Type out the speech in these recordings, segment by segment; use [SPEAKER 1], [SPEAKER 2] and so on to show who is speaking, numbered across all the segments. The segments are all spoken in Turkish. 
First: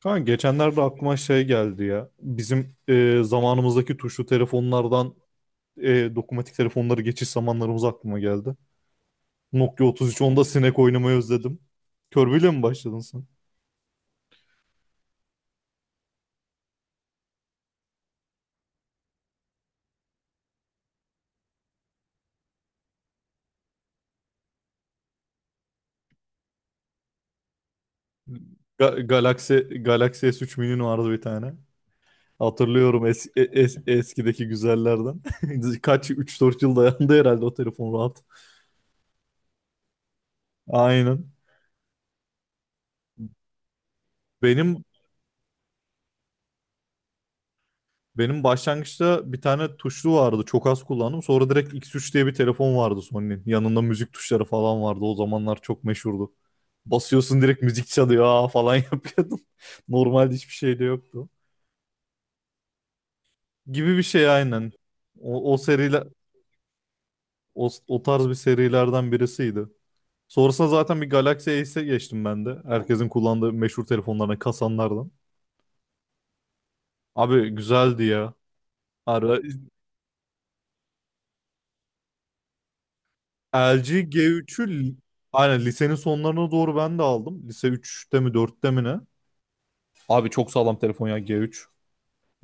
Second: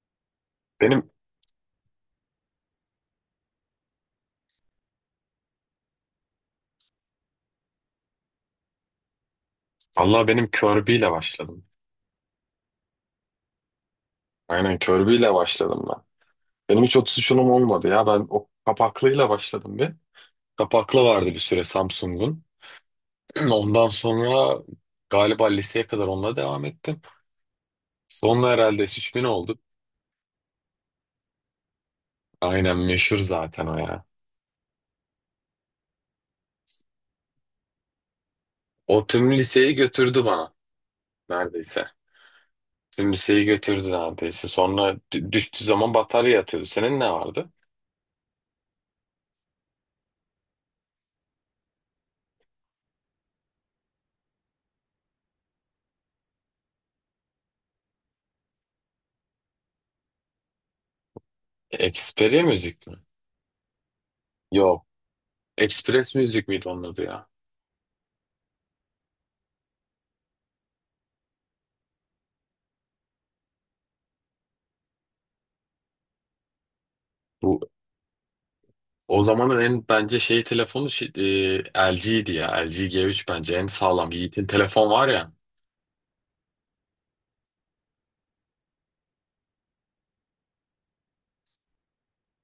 [SPEAKER 1] Kanka geçenlerde
[SPEAKER 2] Benim
[SPEAKER 1] aklıma şey geldi ya. Bizim zamanımızdaki tuşlu telefonlardan dokunmatik telefonları geçiş zamanlarımız aklıma geldi. Nokia
[SPEAKER 2] Allah
[SPEAKER 1] 3310'da
[SPEAKER 2] benim
[SPEAKER 1] sinek
[SPEAKER 2] Kirby ile
[SPEAKER 1] oynamayı özledim.
[SPEAKER 2] başladım.
[SPEAKER 1] Körbeyle mi başladın sen?
[SPEAKER 2] Aynen Kirby ile başladım ben. Benim hiç 33'ünüm olmadı ya. Ben o kapaklıyla başladım bir. Kapaklı vardı bir süre Samsung'un. Ondan sonra galiba liseye kadar onunla devam ettim. Sonra herhalde S3000
[SPEAKER 1] Galaxy,
[SPEAKER 2] oldu.
[SPEAKER 1] Galaxy S3 Mini'nin vardı bir tane.
[SPEAKER 2] Aynen
[SPEAKER 1] Hatırlıyorum
[SPEAKER 2] meşhur zaten o ya.
[SPEAKER 1] eskideki güzellerden. Kaç üç dört yıl dayandı herhalde o telefon rahat.
[SPEAKER 2] O tüm liseyi götürdü bana
[SPEAKER 1] Aynen.
[SPEAKER 2] neredeyse. Tüm liseyi götürdü neredeyse.
[SPEAKER 1] Benim
[SPEAKER 2] Sonra düştüğü zaman batarya yatıyordu. Senin ne vardı?
[SPEAKER 1] Benim başlangıçta bir tane tuşlu vardı. Çok az kullandım. Sonra direkt X3 diye bir telefon vardı Sony'nin. Yanında müzik tuşları falan vardı. O zamanlar çok meşhurdu. Basıyorsun direkt müzik çalıyor, aa falan yapıyordum. Normalde hiçbir şey de yoktu.
[SPEAKER 2] Xperia müzik mi?
[SPEAKER 1] Gibi bir şey aynen.
[SPEAKER 2] Yok.
[SPEAKER 1] O seriler,
[SPEAKER 2] Express müzik miydi onun adı ya?
[SPEAKER 1] o tarz bir serilerden birisiydi. Sonrasında zaten bir Galaxy Ace geçtim ben de. Herkesin kullandığı meşhur telefonlarına kasanlardan. Abi güzeldi ya.
[SPEAKER 2] O
[SPEAKER 1] Ara
[SPEAKER 2] zamanın en bence şey telefonu şey, LG'ydi ya. LG G3 bence en
[SPEAKER 1] LG
[SPEAKER 2] sağlam. Yiğit'in
[SPEAKER 1] G3'ü
[SPEAKER 2] telefon
[SPEAKER 1] li-
[SPEAKER 2] var ya.
[SPEAKER 1] aynen lisenin sonlarına doğru ben de aldım. Lise üçte mi dörtte mi ne? Abi çok sağlam telefon ya G3.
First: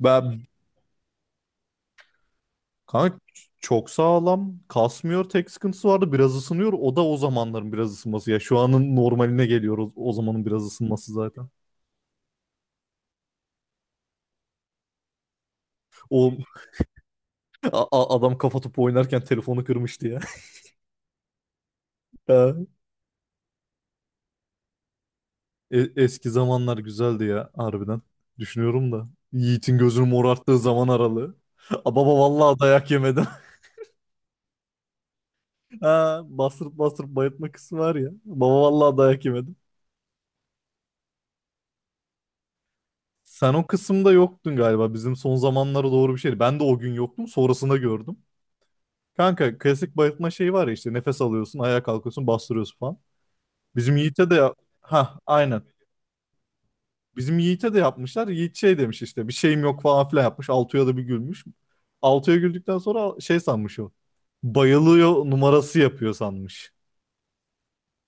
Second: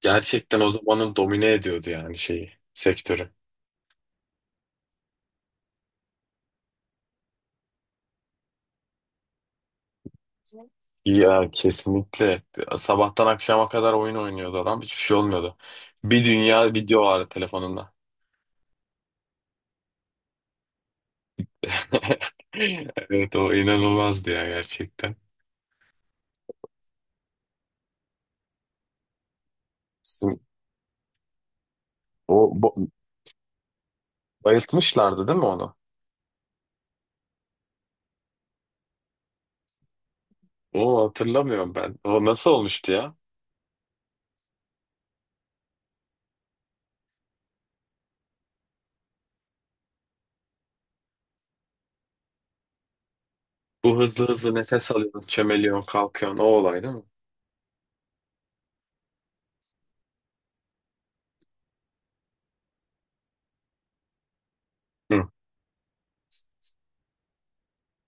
[SPEAKER 1] Ben
[SPEAKER 2] o zamanın domine ediyordu yani şeyi,
[SPEAKER 1] kanka
[SPEAKER 2] sektörü.
[SPEAKER 1] çok sağlam. Kasmıyor, tek sıkıntısı vardı. Biraz ısınıyor. O da o zamanların biraz ısınması. Ya şu anın normaline geliyor o zamanın biraz ısınması zaten.
[SPEAKER 2] Ya kesinlikle. Sabahtan akşama kadar oyun oynuyordu adam. Hiçbir şey olmuyordu. Bir
[SPEAKER 1] O
[SPEAKER 2] dünya video vardı telefonunda.
[SPEAKER 1] adam kafa topu oynarken telefonu kırmıştı ya. Ha,
[SPEAKER 2] Evet o inanılmazdı ya gerçekten.
[SPEAKER 1] eski zamanlar güzeldi ya harbiden. Düşünüyorum da. Yiğit'in gözünü
[SPEAKER 2] Sizin-
[SPEAKER 1] morarttığı zaman aralığı. Aa, Baba
[SPEAKER 2] O
[SPEAKER 1] vallahi
[SPEAKER 2] bo-
[SPEAKER 1] dayak yemedim.
[SPEAKER 2] Bayıltmışlardı değil mi onu?
[SPEAKER 1] Ha, bastırıp bastırıp bayıltma kısmı var ya. Baba vallahi dayak yemedim.
[SPEAKER 2] O hatırlamıyorum ben. O nasıl olmuştu ya?
[SPEAKER 1] Sen o kısımda yoktun galiba. Bizim son zamanlara doğru bir şeydi. Ben de o gün yoktum. Sonrasında gördüm. Kanka klasik bayıltma şeyi var ya, işte nefes alıyorsun, ayağa kalkıyorsun, bastırıyorsun falan. Bizim
[SPEAKER 2] Bu hızlı
[SPEAKER 1] Yiğit'e de
[SPEAKER 2] hızlı nefes
[SPEAKER 1] ha
[SPEAKER 2] alıyorsun,
[SPEAKER 1] aynen.
[SPEAKER 2] çömeliyorsun, kalkıyorsun. O olay değil mi?
[SPEAKER 1] Bizim Yiğit'e de yapmışlar. Yiğit şey demiş, işte bir şeyim yok falan filan yapmış. Altuğ'a da bir gülmüş. Altuğ'a güldükten sonra şey sanmış o. Bayılıyor
[SPEAKER 2] Hı.
[SPEAKER 1] numarası yapıyor sanmış.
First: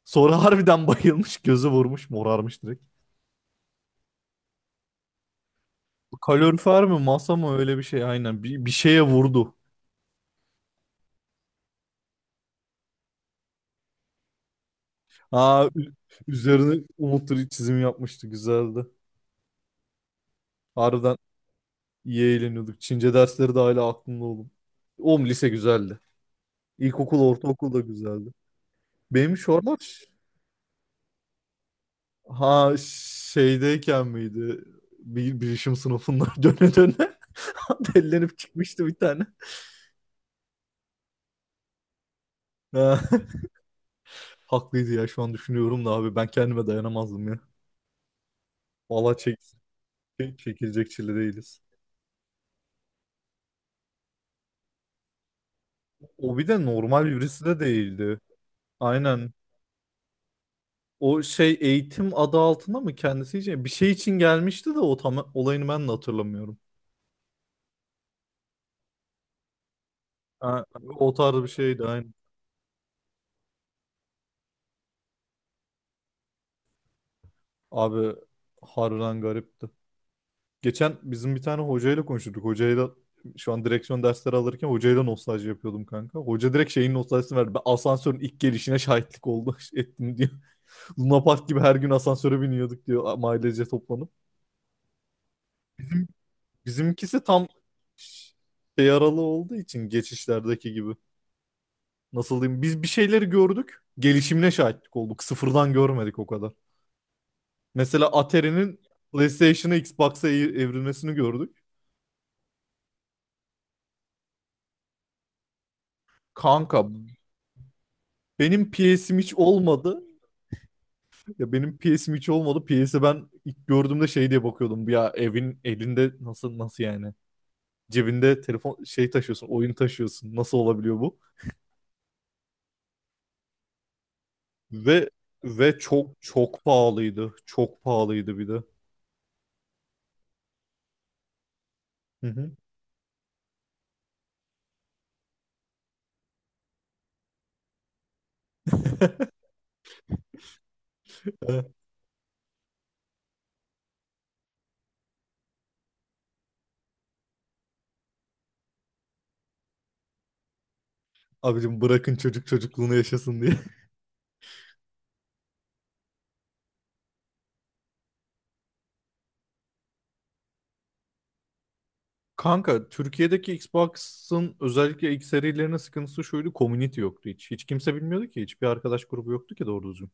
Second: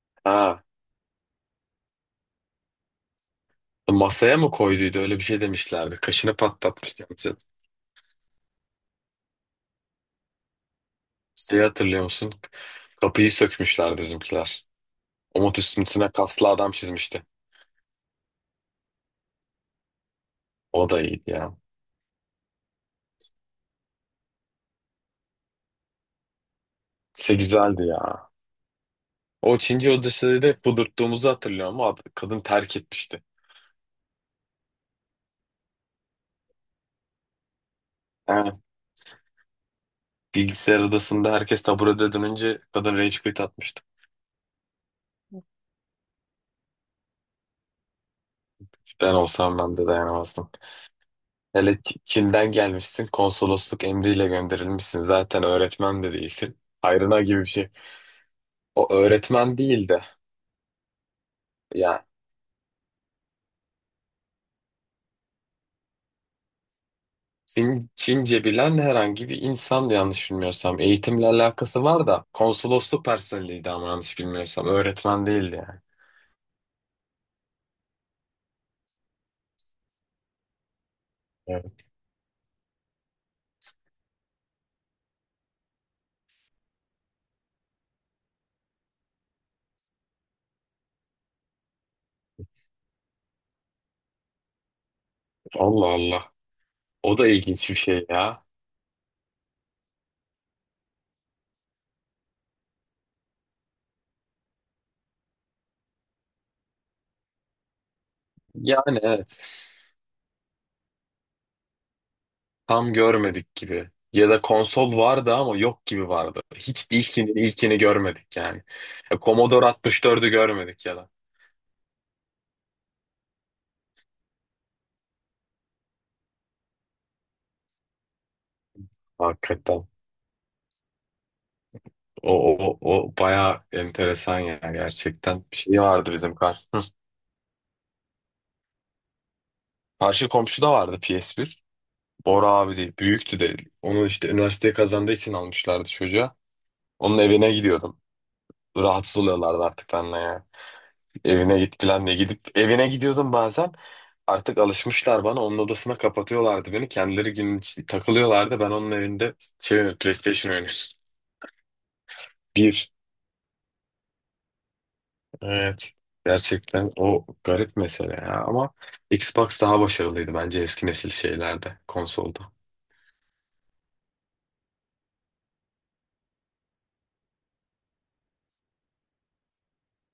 [SPEAKER 1] Sonra
[SPEAKER 2] Ha.
[SPEAKER 1] harbiden bayılmış, gözü vurmuş, morarmış.
[SPEAKER 2] Masaya mı koyduydu? Öyle bir şey demişlerdi. Kaşını
[SPEAKER 1] Kalorifer mi
[SPEAKER 2] patlatmıştı.
[SPEAKER 1] masa mı öyle bir şey aynen bir şeye vurdu.
[SPEAKER 2] Şeyi hatırlıyor musun? Kapıyı sökmüşlerdi bizimkiler. Umut
[SPEAKER 1] Aa,
[SPEAKER 2] üstüne kaslı adam
[SPEAKER 1] üzerine
[SPEAKER 2] çizmişti.
[SPEAKER 1] Umut'un çizim yapmıştı, güzeldi.
[SPEAKER 2] O da
[SPEAKER 1] Harbiden
[SPEAKER 2] iyiydi ya.
[SPEAKER 1] iyi eğleniyorduk. Çince dersleri de hala aklımda oğlum. Oğlum lise güzeldi. İlkokul,
[SPEAKER 2] Se
[SPEAKER 1] ortaokul da
[SPEAKER 2] güzeldi ya.
[SPEAKER 1] güzeldi. Benim şu
[SPEAKER 2] O Çinci
[SPEAKER 1] aralar,
[SPEAKER 2] odasında da kudurttuğumuzu hatırlıyorum ama kadın
[SPEAKER 1] ha,
[SPEAKER 2] terk etmişti.
[SPEAKER 1] şeydeyken miydi? Bir bilişim sınıfından döne döne dellenip
[SPEAKER 2] Ha.
[SPEAKER 1] çıkmıştı bir tane.
[SPEAKER 2] Bilgisayar odasında herkes taburede dönünce kadın
[SPEAKER 1] Ha,
[SPEAKER 2] rage quit atmıştı.
[SPEAKER 1] haklıydı ya, şu an düşünüyorum da abi ben kendime dayanamazdım ya.
[SPEAKER 2] Ben
[SPEAKER 1] Valla
[SPEAKER 2] olsam ben de dayanamazdım.
[SPEAKER 1] çekilecek çile değiliz.
[SPEAKER 2] Hele Çin'den gelmişsin, konsolosluk emriyle gönderilmişsin. Zaten öğretmen de
[SPEAKER 1] O bir
[SPEAKER 2] değilsin.
[SPEAKER 1] de normal
[SPEAKER 2] Hayrına gibi
[SPEAKER 1] birisi
[SPEAKER 2] bir
[SPEAKER 1] de
[SPEAKER 2] şey.
[SPEAKER 1] değildi.
[SPEAKER 2] O
[SPEAKER 1] Aynen.
[SPEAKER 2] öğretmen değil de
[SPEAKER 1] O şey
[SPEAKER 2] yani
[SPEAKER 1] eğitim adı altında mı kendisi için? Bir şey için gelmişti de, o tam olayını ben de hatırlamıyorum.
[SPEAKER 2] Çince bilen herhangi bir insan yanlış
[SPEAKER 1] Ha,
[SPEAKER 2] bilmiyorsam.
[SPEAKER 1] o
[SPEAKER 2] Eğitimle
[SPEAKER 1] tarz bir şeydi
[SPEAKER 2] alakası var
[SPEAKER 1] aynı.
[SPEAKER 2] da konsolosluk personeliydi ama yanlış bilmiyorsam. Öğretmen değildi yani.
[SPEAKER 1] Abi harbiden garipti. Geçen bizim bir tane
[SPEAKER 2] Evet.
[SPEAKER 1] hocayla konuştuk. Hocayla şu an direksiyon dersleri alırken hocayla nostalji yapıyordum kanka. Hoca direkt şeyin nostaljisini verdi. Ben asansörün ilk gelişine şahitlik oldu ettim diyor. Luna Park gibi her gün asansöre biniyorduk diyor ailece toplanıp.
[SPEAKER 2] Allah Allah. O
[SPEAKER 1] Bizimkisi
[SPEAKER 2] da
[SPEAKER 1] tam
[SPEAKER 2] ilginç bir şey ya.
[SPEAKER 1] şey aralığı olduğu için geçişlerdeki gibi. Nasıl diyeyim? Biz bir şeyleri gördük. Gelişimine şahitlik olduk. Sıfırdan görmedik o kadar. Mesela Atari'nin
[SPEAKER 2] Yani evet.
[SPEAKER 1] PlayStation'a Xbox'a evrilmesini gördük.
[SPEAKER 2] Tam görmedik gibi. Ya da konsol vardı ama yok gibi vardı.
[SPEAKER 1] Kanka
[SPEAKER 2] Hiç ilkini görmedik yani.
[SPEAKER 1] benim PS'im
[SPEAKER 2] Ya
[SPEAKER 1] hiç
[SPEAKER 2] Commodore
[SPEAKER 1] olmadı.
[SPEAKER 2] 64'ü görmedik ya da.
[SPEAKER 1] Ya benim PS'im hiç olmadı. PS'i ben ilk gördüğümde şey diye bakıyordum. Ya evin elinde, nasıl nasıl yani? Cebinde telefon şey taşıyorsun, oyun
[SPEAKER 2] Hakikaten.
[SPEAKER 1] taşıyorsun. Nasıl olabiliyor bu?
[SPEAKER 2] O bayağı enteresan ya
[SPEAKER 1] Ve
[SPEAKER 2] gerçekten. Bir
[SPEAKER 1] ve
[SPEAKER 2] şey vardı
[SPEAKER 1] çok
[SPEAKER 2] bizim
[SPEAKER 1] çok
[SPEAKER 2] kar. Hı.
[SPEAKER 1] pahalıydı. Çok pahalıydı bir de.
[SPEAKER 2] Karşı komşuda vardı PS1.
[SPEAKER 1] Hı
[SPEAKER 2] Bora
[SPEAKER 1] hı.
[SPEAKER 2] abi değil. Büyüktü de. Onu işte üniversiteye kazandığı için almışlardı çocuğa. Onun evine gidiyordum. Rahatsız oluyorlardı artık benle ya. Evine git falan diye gidip evine gidiyordum bazen. Artık alışmışlar bana. Onun odasına kapatıyorlardı beni. Kendileri günün takılıyorlardı. Ben onun evinde şey oynuyorum, PlayStation oynuyorum.
[SPEAKER 1] Abicim, bırakın çocuk
[SPEAKER 2] Bir.
[SPEAKER 1] çocukluğunu yaşasın diye.
[SPEAKER 2] Evet. Gerçekten o garip mesele ya. Ama Xbox daha başarılıydı bence eski nesil şeylerde, konsolda.
[SPEAKER 1] Kanka Türkiye'deki Xbox'ın özellikle ilk serilerinin sıkıntısı şuydu. Community yoktu hiç. Hiç kimse bilmiyordu ki. Hiçbir arkadaş grubu yoktu ki doğru düzgün.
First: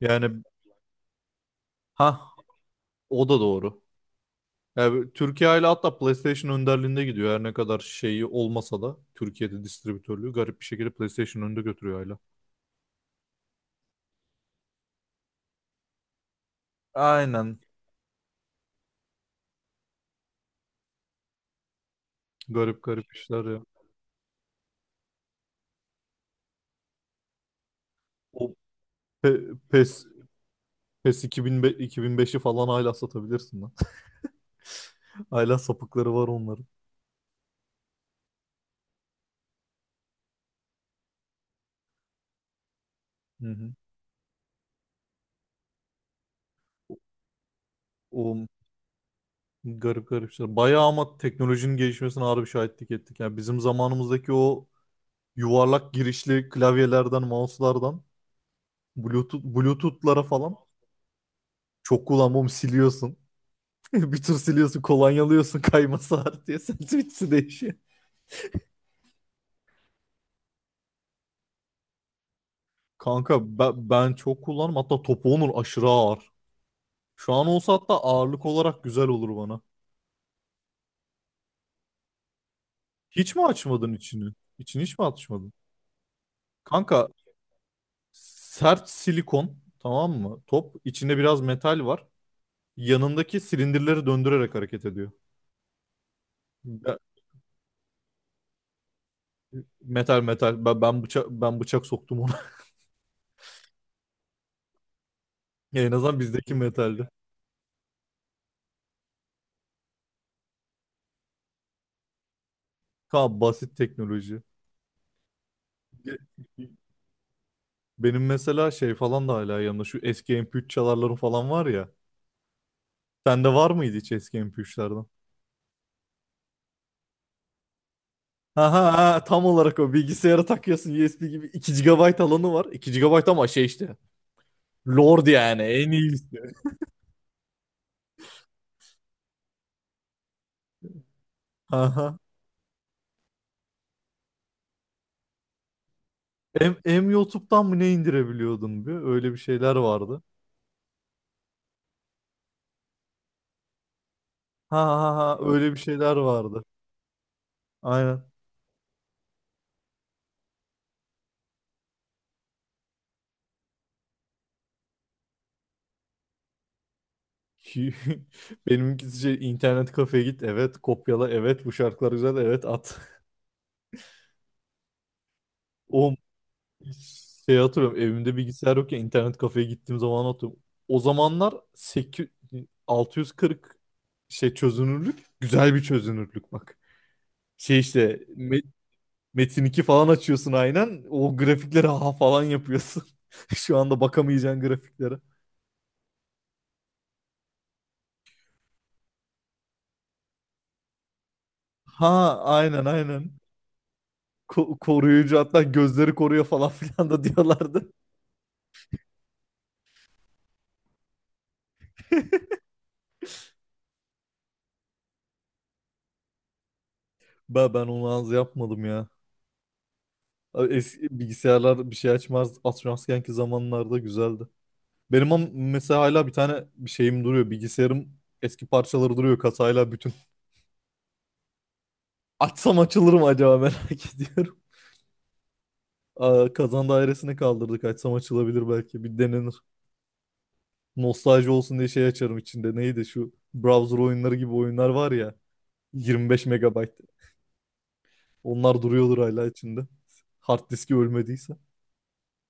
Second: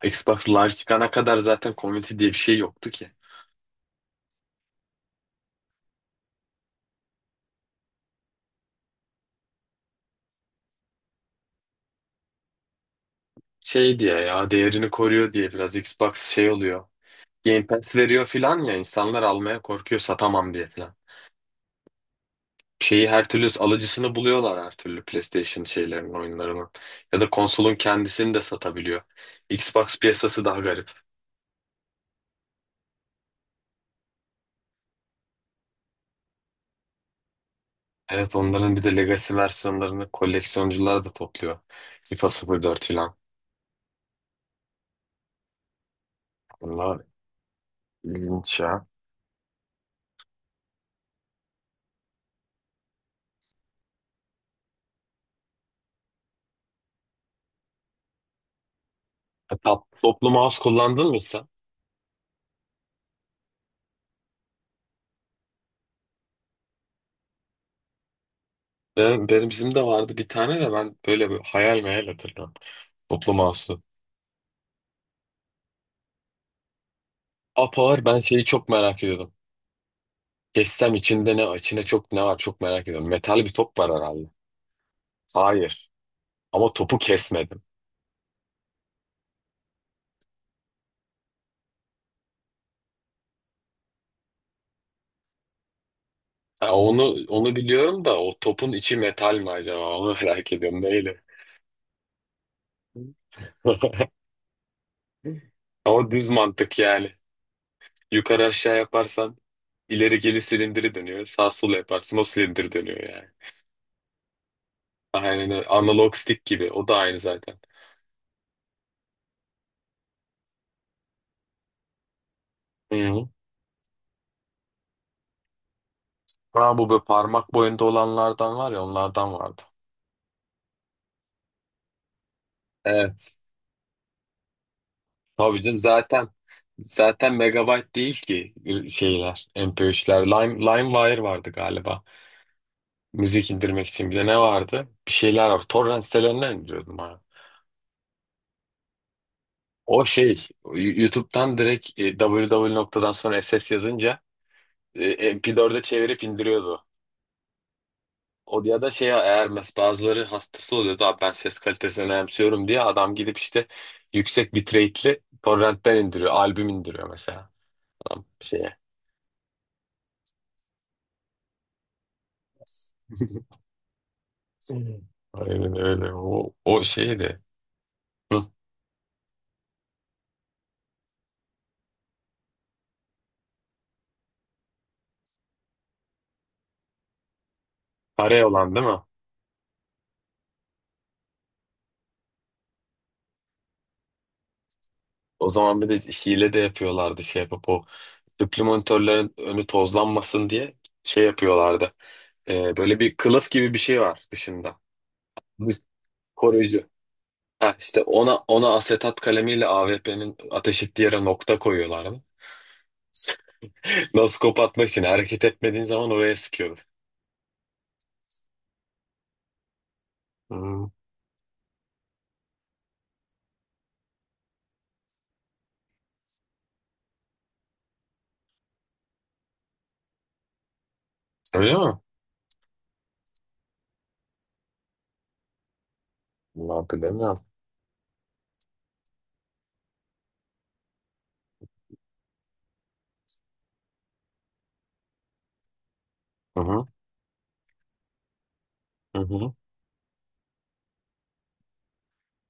[SPEAKER 1] Yani,
[SPEAKER 2] Xbox Live çıkana kadar zaten community
[SPEAKER 1] ha,
[SPEAKER 2] diye bir şey yoktu ki.
[SPEAKER 1] o da doğru. Yani Türkiye ile hatta PlayStation önderliğinde gidiyor. Her ne kadar şeyi olmasa da, Türkiye'de distribütörlüğü garip bir şekilde PlayStation önde götürüyor hala.
[SPEAKER 2] Şey diye ya değerini koruyor diye biraz Xbox şey oluyor.
[SPEAKER 1] Aynen.
[SPEAKER 2] Game Pass veriyor filan ya insanlar almaya korkuyor satamam diye filan.
[SPEAKER 1] Garip
[SPEAKER 2] Şeyi
[SPEAKER 1] garip
[SPEAKER 2] her
[SPEAKER 1] işler
[SPEAKER 2] türlü
[SPEAKER 1] ya.
[SPEAKER 2] alıcısını buluyorlar her türlü PlayStation şeylerin oyunlarının. Ya da konsolun kendisini de
[SPEAKER 1] O,
[SPEAKER 2] satabiliyor. Xbox
[SPEAKER 1] PES,
[SPEAKER 2] piyasası daha garip.
[SPEAKER 1] PES 2005, 2005'i falan hala satabilirsin lan. Hala sapıkları var onların.
[SPEAKER 2] Evet onların bir de Legacy versiyonlarını koleksiyoncular da topluyor. FIFA 04 falan.
[SPEAKER 1] Hı hı.
[SPEAKER 2] Bunlar
[SPEAKER 1] O
[SPEAKER 2] ilginç ya.
[SPEAKER 1] garip garip şeyler. Bayağı ama teknolojinin gelişmesine harbi şahitlik ettik. Yani bizim zamanımızdaki o yuvarlak girişli klavyelerden, mouse'lardan, Bluetooth,
[SPEAKER 2] E,
[SPEAKER 1] Bluetooth'lara
[SPEAKER 2] toplu
[SPEAKER 1] falan
[SPEAKER 2] mouse kullandın mı sen?
[SPEAKER 1] çok kullanmam, siliyorsun. Bir tür siliyorsun, kolonyalıyorsun, kayması var diye. Sentimizi değişiyor.
[SPEAKER 2] Benim bizim de vardı bir tane de ben böyle bir hayal meyal hatırlıyorum. Toplu
[SPEAKER 1] Kanka
[SPEAKER 2] mouse'u.
[SPEAKER 1] ben çok kullanırım. Hatta topu onun aşırı ağır. Şu an olsa hatta
[SPEAKER 2] Apower ben şeyi
[SPEAKER 1] ağırlık
[SPEAKER 2] çok
[SPEAKER 1] olarak
[SPEAKER 2] merak
[SPEAKER 1] güzel
[SPEAKER 2] ediyordum.
[SPEAKER 1] olur bana.
[SPEAKER 2] Kessem içinde ne, içine çok ne var çok merak ediyorum.
[SPEAKER 1] Hiç
[SPEAKER 2] Metal
[SPEAKER 1] mi
[SPEAKER 2] bir top
[SPEAKER 1] açmadın
[SPEAKER 2] var herhalde.
[SPEAKER 1] içini? İçini hiç mi açmadın?
[SPEAKER 2] Hayır. Ama topu
[SPEAKER 1] Kanka
[SPEAKER 2] kesmedim.
[SPEAKER 1] sert silikon, tamam mı? Top içinde biraz metal var. Yanındaki silindirleri döndürerek hareket ediyor.
[SPEAKER 2] Ha,
[SPEAKER 1] Ya,
[SPEAKER 2] onu biliyorum da o topun içi metal mi acaba? Onu
[SPEAKER 1] metal
[SPEAKER 2] merak
[SPEAKER 1] metal. Ben,
[SPEAKER 2] ediyorum.
[SPEAKER 1] ben
[SPEAKER 2] Neydi?
[SPEAKER 1] bıçak ben bıçak soktum ona. Ya, en
[SPEAKER 2] O
[SPEAKER 1] azından
[SPEAKER 2] düz
[SPEAKER 1] bizdeki
[SPEAKER 2] mantık
[SPEAKER 1] metaldi.
[SPEAKER 2] yani. Yukarı aşağı yaparsan ileri geri silindiri dönüyor. Sağ sol yaparsın o silindir dönüyor yani.
[SPEAKER 1] Tamam, basit teknoloji.
[SPEAKER 2] Aynen öyle. Analog
[SPEAKER 1] Ge-
[SPEAKER 2] stick gibi. O da aynı zaten.
[SPEAKER 1] Benim mesela şey falan da hala yanımda. Şu eski MP3 çalarları falan var ya.
[SPEAKER 2] Hı. Hı.
[SPEAKER 1] Sende var mıydı hiç eski MP3'lerden?
[SPEAKER 2] Ha, bu böyle parmak boyunda olanlardan
[SPEAKER 1] Ha
[SPEAKER 2] var ya
[SPEAKER 1] ha ha,
[SPEAKER 2] onlardan
[SPEAKER 1] tam
[SPEAKER 2] vardı.
[SPEAKER 1] olarak o, bilgisayara takıyorsun USB gibi, 2 gigabayt alanı var. 2 gigabayt
[SPEAKER 2] Evet.
[SPEAKER 1] ama şey işte. Lord yani
[SPEAKER 2] Tabii canım
[SPEAKER 1] en iyisi.
[SPEAKER 2] zaten megabyte değil ki şeyler MP3'ler. LimeWire vardı galiba.
[SPEAKER 1] Aha.
[SPEAKER 2] Müzik indirmek için bir de ne vardı? Bir şeyler var. Torrent sitelerinden
[SPEAKER 1] M
[SPEAKER 2] indiriyordum.
[SPEAKER 1] M YouTube'dan mı ne indirebiliyordun bir? Öyle bir şeyler
[SPEAKER 2] O
[SPEAKER 1] vardı.
[SPEAKER 2] şey YouTube'dan direkt www noktadan sonra SS yazınca
[SPEAKER 1] Ha ha ha, öyle bir
[SPEAKER 2] MP4'e
[SPEAKER 1] şeyler
[SPEAKER 2] çevirip
[SPEAKER 1] vardı.
[SPEAKER 2] indiriyordu.
[SPEAKER 1] Aynen.
[SPEAKER 2] O ya da şey eğer bazıları hastası oluyordu abi ben ses kalitesini önemsiyorum diye adam gidip işte yüksek bitrate'li torrentten indiriyor. Albüm indiriyor mesela.
[SPEAKER 1] Ki-
[SPEAKER 2] Adam şeye.
[SPEAKER 1] Benimkisi şey, internet kafeye git, evet, kopyala, evet, bu şarkılar güzel, evet, at.
[SPEAKER 2] Aynen
[SPEAKER 1] O
[SPEAKER 2] öyle. O şeydi.
[SPEAKER 1] şey hatırlıyorum, evimde
[SPEAKER 2] Hı.
[SPEAKER 1] bilgisayar yok ya, internet kafeye gittiğim zaman atıyorum. O zamanlar 8, 640 şey çözünürlük, güzel bir çözünürlük bak. Şey işte
[SPEAKER 2] Kare olan değil mi?
[SPEAKER 1] Metin iki falan açıyorsun aynen. O grafiklere ha falan yapıyorsun. Şu anda bakamayacağın grafiklere.
[SPEAKER 2] O zaman bir de hile de yapıyorlardı şey yapıp o tüplü monitörlerin önü tozlanmasın diye şey yapıyorlardı.
[SPEAKER 1] Ha, aynen
[SPEAKER 2] Böyle bir
[SPEAKER 1] aynen.
[SPEAKER 2] kılıf gibi bir şey var
[SPEAKER 1] Ko-
[SPEAKER 2] dışında.
[SPEAKER 1] koruyucu hatta
[SPEAKER 2] Dış-
[SPEAKER 1] gözleri koruyor falan
[SPEAKER 2] Koruyucu.
[SPEAKER 1] filan da
[SPEAKER 2] Ha
[SPEAKER 1] diyorlardı.
[SPEAKER 2] işte ona asetat kalemiyle AWP'nin ateş ettiği yere nokta koyuyorlardı. Noskop atmak için hareket etmediğin zaman oraya sıkıyordu.
[SPEAKER 1] Ben onu az yapmadım ya. Abi
[SPEAKER 2] Hmm.
[SPEAKER 1] eski bilgisayarlar bir şey açmaz. Atmazkenki zamanlarda güzeldi. Benim mesela hala bir tane bir şeyim duruyor. Bilgisayarım, eski parçaları duruyor kasayla bütün.
[SPEAKER 2] Öyle mi?
[SPEAKER 1] Açsam açılır mı acaba, merak ediyorum. Aa,
[SPEAKER 2] Vallahi
[SPEAKER 1] kazan dairesini
[SPEAKER 2] bilemiyorum.
[SPEAKER 1] kaldırdık. Açsam açılabilir belki. Bir denenir. Nostalji olsun diye şey açarım içinde. Neydi şu browser oyunları gibi oyunlar var ya. 25
[SPEAKER 2] Hı hı.
[SPEAKER 1] megabayt. Onlar duruyordur
[SPEAKER 2] Hı
[SPEAKER 1] hala
[SPEAKER 2] hı.
[SPEAKER 1] içinde. Hard diski ölmediyse.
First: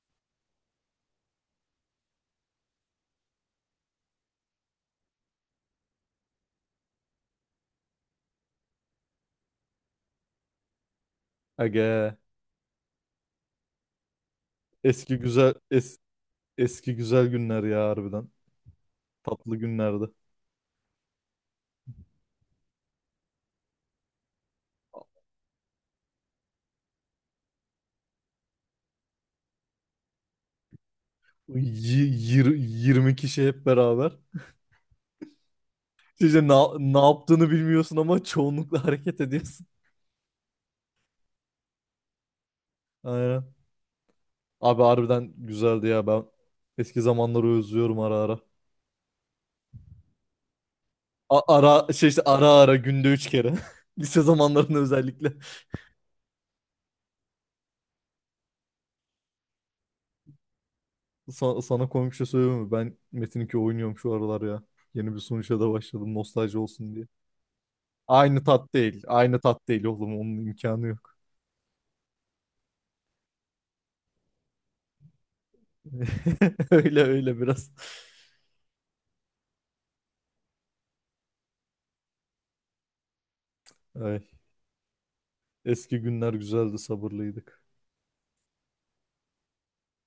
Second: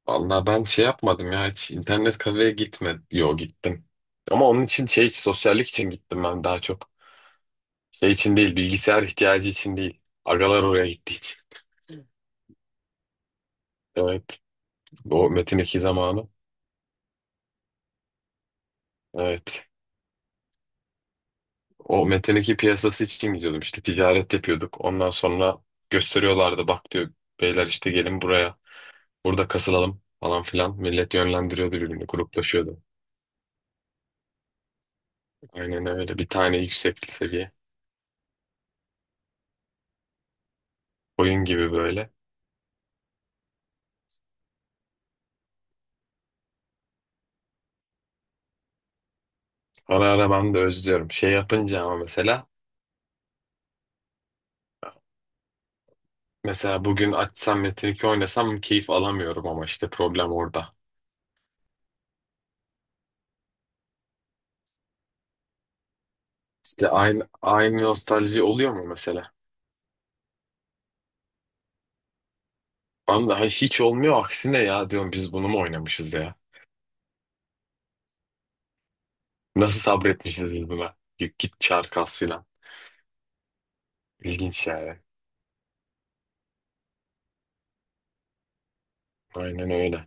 [SPEAKER 2] Vallahi ben şey yapmadım ya hiç internet kafeye gitmedim. Yo gittim. Ama onun için şey sosyallik için gittim ben daha çok. Şey için değil bilgisayar ihtiyacı için değil. Agalar oraya gitti hiç.
[SPEAKER 1] Aga,
[SPEAKER 2] Evet.
[SPEAKER 1] eski
[SPEAKER 2] O
[SPEAKER 1] güzel
[SPEAKER 2] Metin 2
[SPEAKER 1] es-
[SPEAKER 2] zamanı.
[SPEAKER 1] eski güzel günler ya harbiden. Tatlı
[SPEAKER 2] Evet.
[SPEAKER 1] günlerdi.
[SPEAKER 2] O metin piyasası için gidiyordum işte ticaret yapıyorduk. Ondan sonra gösteriyorlardı bak diyor beyler işte gelin buraya burada kasılalım falan filan. Millet yönlendiriyordu birbirini
[SPEAKER 1] Y- yir-
[SPEAKER 2] gruplaşıyordu.
[SPEAKER 1] yirmi kişi hep beraber.
[SPEAKER 2] Aynen öyle bir
[SPEAKER 1] İşte ne,
[SPEAKER 2] tane
[SPEAKER 1] ne
[SPEAKER 2] yüksek
[SPEAKER 1] yaptığını
[SPEAKER 2] seviye
[SPEAKER 1] bilmiyorsun ama çoğunlukla hareket ediyorsun.
[SPEAKER 2] oyun gibi böyle.
[SPEAKER 1] Aynen. Abi harbiden güzeldi ya, ben eski zamanları özlüyorum ara ara.
[SPEAKER 2] Ara ara ben de özlüyorum. Şey
[SPEAKER 1] A-
[SPEAKER 2] yapınca
[SPEAKER 1] ara
[SPEAKER 2] ama
[SPEAKER 1] şey işte,
[SPEAKER 2] mesela
[SPEAKER 1] ara ara günde üç kere. Lise zamanlarında özellikle.
[SPEAKER 2] mesela bugün açsam Metin2 oynasam keyif alamıyorum ama işte problem orada.
[SPEAKER 1] Sana komik bir şey söyleyeyim mi? Ben Metin2 oynuyorum şu aralar ya. Yeni bir sunuşa da başladım nostalji
[SPEAKER 2] İşte
[SPEAKER 1] olsun diye.
[SPEAKER 2] aynı nostalji
[SPEAKER 1] Aynı
[SPEAKER 2] oluyor
[SPEAKER 1] tat
[SPEAKER 2] mu
[SPEAKER 1] değil.
[SPEAKER 2] mesela?
[SPEAKER 1] Aynı tat değil oğlum. Onun imkanı yok.
[SPEAKER 2] Ben de hiç olmuyor aksine ya diyorum biz bunu mu oynamışız ya?
[SPEAKER 1] Öyle öyle biraz.
[SPEAKER 2] Nasıl sabretmişiz biz buna? Git git çağır kas filan.
[SPEAKER 1] Ay,
[SPEAKER 2] İlginç yani.
[SPEAKER 1] eski günler güzeldi, sabırlıydık.
[SPEAKER 2] Aynen öyle.